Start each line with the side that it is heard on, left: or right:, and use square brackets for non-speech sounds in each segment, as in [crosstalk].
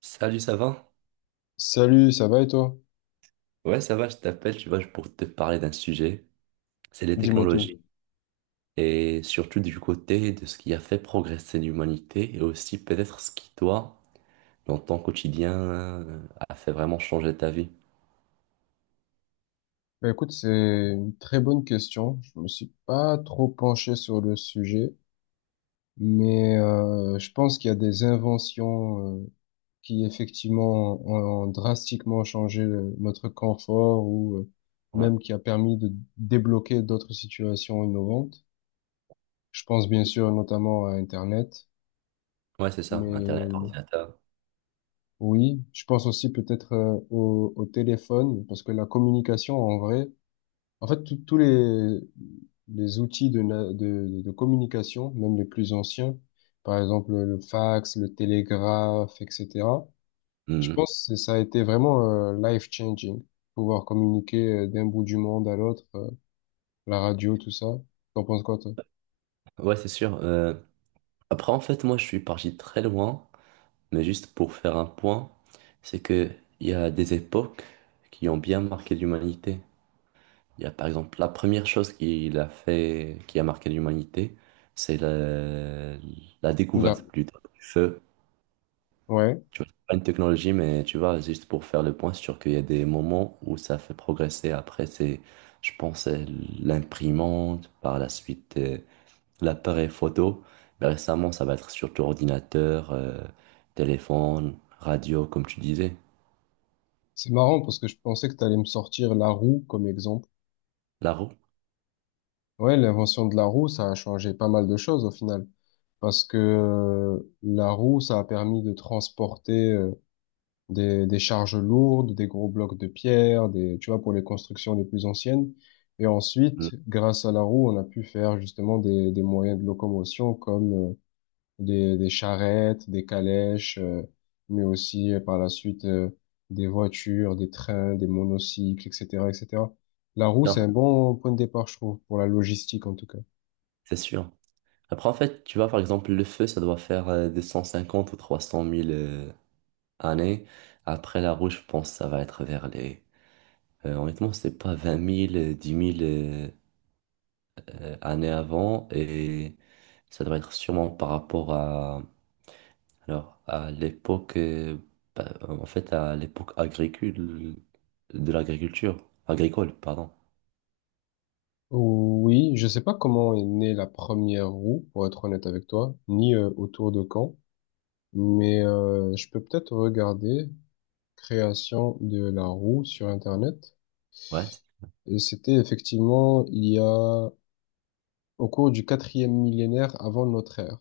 right: Salut, ça va?
left: Salut, ça va et toi?
right: Ouais, ça va, je t'appelle, tu vois, pour te parler d'un sujet, c'est les
left: Dis-moi tout.
right: technologies. Et surtout du côté de ce qui a fait progresser l'humanité et aussi peut-être ce qui, toi, dans ton quotidien, a fait vraiment changer ta vie.
left: Bah écoute, c'est une très bonne question. Je me suis pas trop penché sur le sujet, mais je pense qu'il y a des inventions qui effectivement ont drastiquement changé notre confort ou
right: Ouais,
left: même qui a permis de débloquer d'autres situations innovantes. Je pense bien sûr notamment à Internet,
right: ouais, c'est ça,
left: mais
right: Internet, ordinateur.
left: oui, je pense aussi peut-être au téléphone parce que la communication en vrai. En fait, les outils de communication, même les plus anciens, par exemple le fax, le télégraphe, etc., je
right: Mhm.
left: pense que ça a été vraiment life-changing, pouvoir communiquer d'un bout du monde à l'autre, la radio, tout ça. T'en penses quoi, toi?
right: Ouais, c'est sûr. Après, en fait, moi, je suis parti très loin, mais juste pour faire un point, c'est que il y a des époques qui ont bien marqué l'humanité. Il y a par exemple la première chose qu'il a fait, qui a marqué l'humanité, c'est la
left: Là.
right: découverte plutôt du feu.
left: Ouais.
right: Tu vois, c'est pas une technologie, mais tu vois, juste pour faire le point sur qu'il y a des moments où ça fait progresser. Après, c'est, je pense, l'imprimante, par la suite, l'appareil photo. Mais récemment, ça va être surtout ordinateur, téléphone, radio, comme tu disais.
left: C'est marrant parce que je pensais que t'allais me sortir la roue comme exemple.
right: La roue?
left: Ouais, l'invention de la roue, ça a changé pas mal de choses au final. Parce que la roue, ça a permis de transporter des charges lourdes, des gros blocs de pierre, des, tu vois, pour les constructions les plus anciennes. Et ensuite, grâce à la roue, on a pu faire justement des moyens de locomotion comme des charrettes, des calèches, mais aussi par la suite des voitures, des trains, des monocycles, etc., etc. La roue,
right: Non,
left: c'est un bon point de départ, je trouve, pour la logistique en tout cas.
right: c'est sûr. Après, en fait, tu vois, par exemple, le feu, ça doit faire 250 ou 300 mille années. Après, la rouge, je pense que ça va être vers les... honnêtement, c'est pas 20 mille 10 mille années avant. Et ça doit être sûrement par rapport à... Alors, à l'époque... bah, en fait, à l'époque agricole... De l'agriculture. Agricole, pardon.
left: Oui, je sais pas comment est née la première roue, pour être honnête avec toi, ni autour de quand. Mais je peux peut-être regarder création de la roue sur Internet.
right: Ouais.
left: Et c'était effectivement il y a au cours du quatrième millénaire avant notre ère.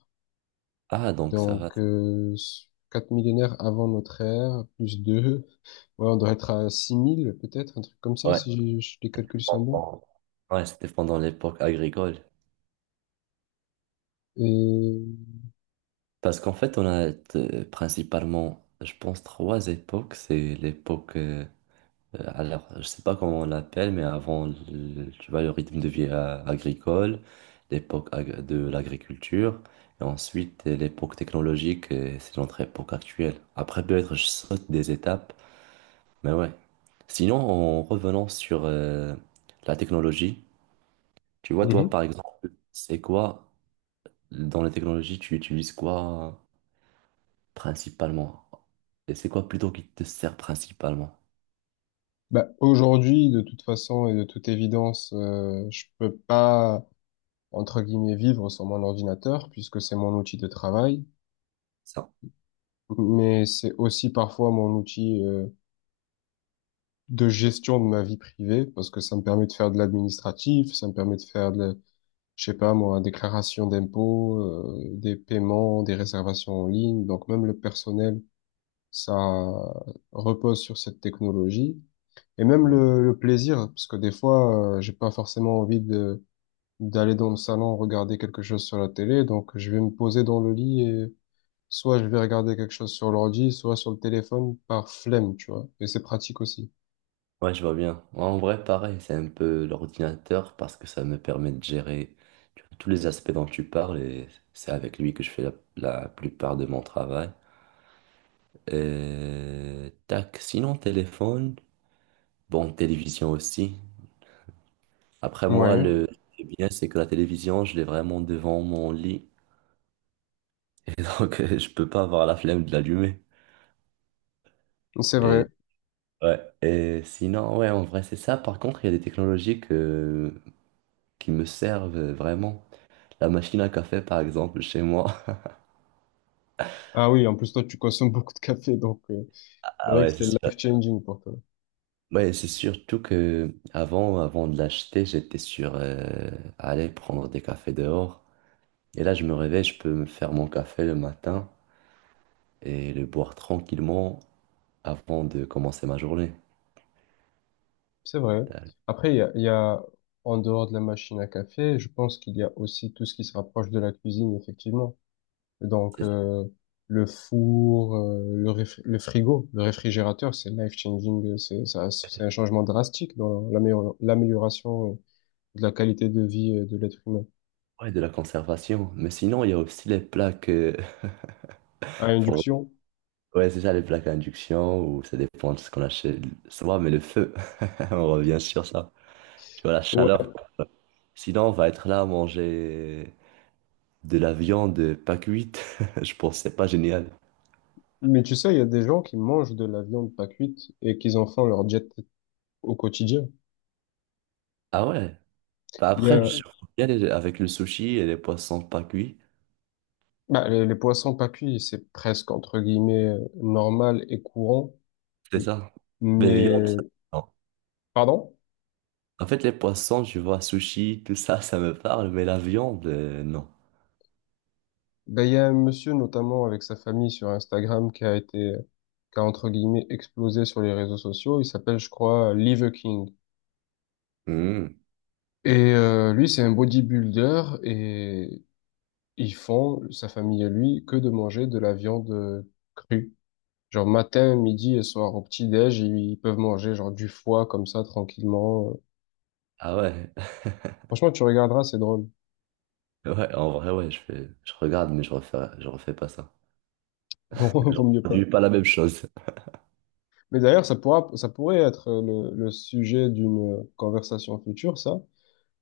right: Ah, donc ça va...
left: Donc quatre millénaires avant notre ère plus deux, [laughs] ouais, on doit être à 6000 peut-être un truc comme ça
right: Ouais.
left: si les calculs sont bons.
right: Pendant- Ouais, c'était pendant l'époque agricole.
left: Et
right: Parce qu'en fait, on a principalement, je pense, 3 époques. C'est l'époque, alors, je sais pas comment on l'appelle, mais avant, tu vois, le rythme de vie agricole, l'époque de l'agriculture, et ensuite l'époque technologique, c'est notre époque actuelle. Après, peut-être, je saute des étapes, mais ouais. Sinon, en revenant sur la technologie, tu vois, toi,
left: Mhm.
right: par exemple, c'est quoi, dans la technologie, tu utilises quoi? Principalement. Et c'est quoi plutôt qui te sert principalement?
left: Bah, aujourd'hui de toute façon et de toute évidence, je peux pas, entre guillemets, vivre sur mon ordinateur, puisque c'est mon outil de travail,
right: Ça.
left: mais c'est aussi parfois mon outil de gestion de ma vie privée, parce que ça me permet de faire de l'administratif, ça me permet de faire de, je sais pas moi, déclaration d'impôts, des paiements, des réservations en ligne, donc même le personnel, ça repose sur cette technologie. Et même
right: Mm.
left: le plaisir, parce que des fois, j'ai pas forcément envie de d'aller dans le salon regarder quelque chose sur la télé, donc je vais me poser dans le lit et soit je vais regarder quelque chose sur l'ordi, soit sur le téléphone par flemme, tu vois. Et c'est pratique aussi.
right: Ouais, je vois bien. En vrai, pareil, c'est un peu l'ordinateur parce que ça me permet de gérer tu vois, tous les aspects dont tu parles et c'est avec lui que je fais la plupart de mon travail. Et tac, sinon téléphone, bon, télévision aussi. Après moi,
left: Ouais, ouais.
right: le bien, c'est que la télévision, je l'ai vraiment devant mon lit [laughs] et donc je peux pas avoir la flemme de l'allumer.
left: C'est vrai.
right: Ouais, et sinon, ouais, en vrai, c'est ça. Par contre, il y a des technologies qui me servent vraiment. La machine à café, par exemple, chez moi. [laughs]
left: Ah oui, en plus toi tu consommes [laughs] beaucoup de café, donc c'est
right: Ah
left: vrai que
right: ouais, c'est
left: c'est
right: sûr.
left: life-changing pour toi.
right: Ouais, c'est surtout que avant de l'acheter, j'étais sur aller prendre des cafés dehors. Et là, je me réveille, je peux me faire mon café le matin et le boire tranquillement avant de commencer ma journée.
left: C'est vrai.
right: Euh,
left: Après, il y a, en dehors de la machine à café, je pense qu'il y a aussi tout ce qui se rapproche de la cuisine, effectivement. Donc
right: C'est ça,
left: le four, le frigo, le réfrigérateur, c'est life-changing, c'est un changement drastique dans l'amélioration de la qualité de vie de l'être humain.
right: ouais, de la conservation. Mais sinon, il y a aussi les plaques [laughs]
left: À induction?
right: Ouais, c'est ça, les plaques à induction, ou ça dépend de ce qu'on achète. Ça va, mais le feu, [laughs] on revient sur ça. Tu vois, la
left: Ouais.
right: chaleur. Sinon, on va être là à manger de la viande pas cuite. [laughs] Je pense que c'est pas génial.
left: Mais tu sais, il y a des gens qui mangent de la viande pas cuite et qu'ils en font leur diète au quotidien.
right: Ah ouais? Bah
left: Il y
right: après,
left: a,
right: je bien avec le sushi et les poissons pas cuits.
left: bah, les poissons pas cuits, c'est presque entre guillemets normal et courant.
right: C'est ça. Mais viande, ça,
left: Mais,
right: non.
left: pardon?
right: En fait, les poissons, tu vois, sushi, tout ça, ça me parle, mais la viande, non.
left: Ben, il y a un monsieur notamment avec sa famille sur Instagram qui a entre guillemets explosé sur les réseaux sociaux. Il s'appelle, je crois, Liver King.
right: Hmm.
left: Et lui, c'est un bodybuilder et ils font, sa famille et lui, que de manger de la viande crue. Genre matin, midi et soir au petit-déj, ils peuvent manger genre du foie comme ça tranquillement.
right: Ah ouais? [laughs]
left: Franchement, tu regarderas, c'est drôle. [laughs]
right: Ouais, en vrai, ouais, je fais, je regarde, mais je refais pas ça.
left: Non,
right: Genre,
left: vaut mieux
right: on
left: pas.
right: produit pas la même chose.
left: Mais d'ailleurs, ça pourrait être le sujet d'une conversation future, ça,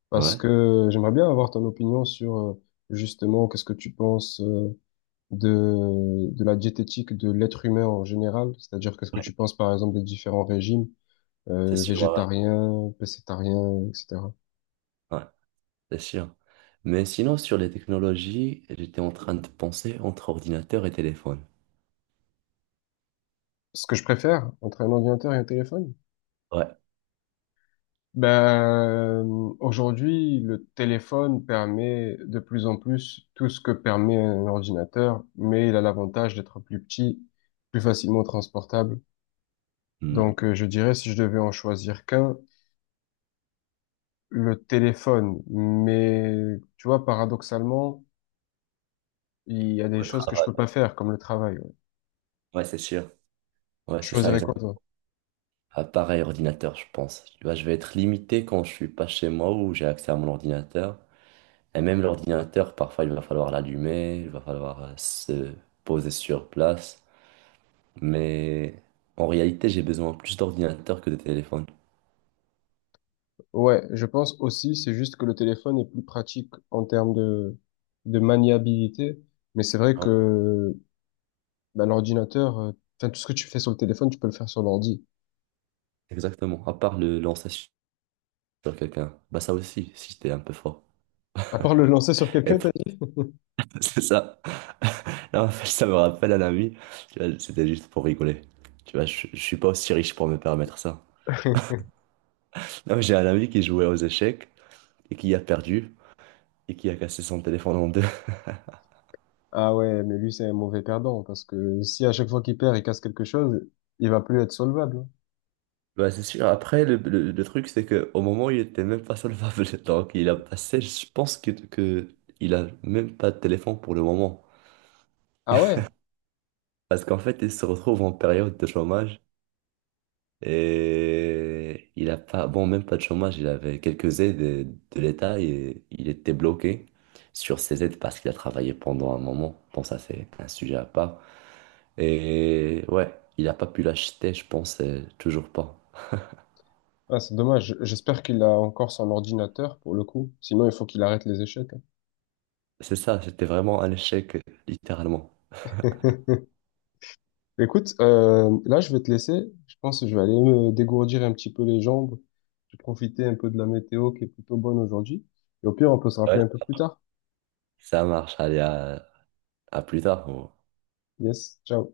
left: parce
right: Ouais,
left: que j'aimerais bien avoir ton opinion sur justement qu'est-ce que tu penses de la diététique de l'être humain en général, c'est-à-dire qu'est-ce que tu penses par exemple des différents régimes
right: c'est sûr. Ouais,
left: végétariens, pécétariens, etc.
right: ouais, Ouais, c'est sûr. Mais sinon, sur les technologies, j'étais en train de penser entre ordinateur et téléphone.
left: Ce que je préfère entre un ordinateur et un téléphone.
right: Ouais.
left: Ben, aujourd'hui, le téléphone permet de plus en plus tout ce que permet un ordinateur, mais il a l'avantage d'être plus petit, plus facilement transportable.
right: Hmm.
left: Donc, je dirais, si je devais en choisir qu'un, le téléphone. Mais, tu vois, paradoxalement, il y a des choses que je peux pas faire, comme le travail. Ouais.
right: Ouais, c'est sûr. Ouais,
left: Tu
right: c'est ça,
left: choisirais quoi,
right: exact.
left: toi?
right: Appareil, ordinateur, je pense. Tu vois, je vais être limité quand je suis pas chez moi ou j'ai accès à mon ordinateur. Et même l'ordinateur, parfois, il va falloir l'allumer, il va falloir se poser sur place. Mais en réalité, j'ai besoin plus d'ordinateur que de téléphone.
left: Ouais, je pense aussi, c'est juste que le téléphone est plus pratique en termes de maniabilité. Mais c'est vrai
right: Ouais,
left: que bah, l'ordinateur, enfin, tout ce que tu fais sur le téléphone, tu peux le faire sur l'ordi.
right: exactement. À part le lancer sur quelqu'un. Bah ça aussi, si j'étais un peu fort.
left: À part le lancer sur
right: Et
left: quelqu'un, t'as
right: puis,
left: dit?
right: [laughs] c'est ça. Non, en fait, ça me rappelle un ami. Tu vois, c'était juste pour rigoler. Tu vois, je suis pas aussi riche pour me permettre ça.
left: [laughs]
right: Non, mais j'ai un ami qui jouait aux échecs et qui a perdu et qui a cassé son téléphone en deux. [laughs]
left: Ah ouais, mais lui, c'est un mauvais perdant, parce que si à chaque fois qu'il perd, il casse quelque chose, il va plus être solvable.
right: Bah c'est sûr, après, le truc, c'est que au moment où il était même pas solvable, [laughs] donc il a passé, je pense que il a même pas de téléphone pour le moment.
left: Ah ouais?
right: Parce qu'en fait, il se retrouve en période de chômage. Et il a pas, bon, même pas de chômage, il avait quelques aides de l'État et il était bloqué sur ces aides parce qu'il a travaillé pendant un moment. Bon, ça, c'est un sujet à part. Et ouais, il n'a pas pu l'acheter, je pense, toujours pas.
left: Ah, c'est dommage. J'espère qu'il a encore son ordinateur, pour le coup. Sinon, il faut qu'il arrête les échecs.
right: C'est ça, c'était vraiment un échec, littéralement.
left: Hein. [laughs] Écoute, là, je vais te laisser. Je pense que je vais aller me dégourdir un petit peu les jambes. Je vais profiter un peu de la météo qui est plutôt bonne aujourd'hui. Et au pire, on peut se
right: Ouais,
left: rappeler un peu plus tard.
right: ça marche. Allez, à plus tard.
left: Yes, ciao.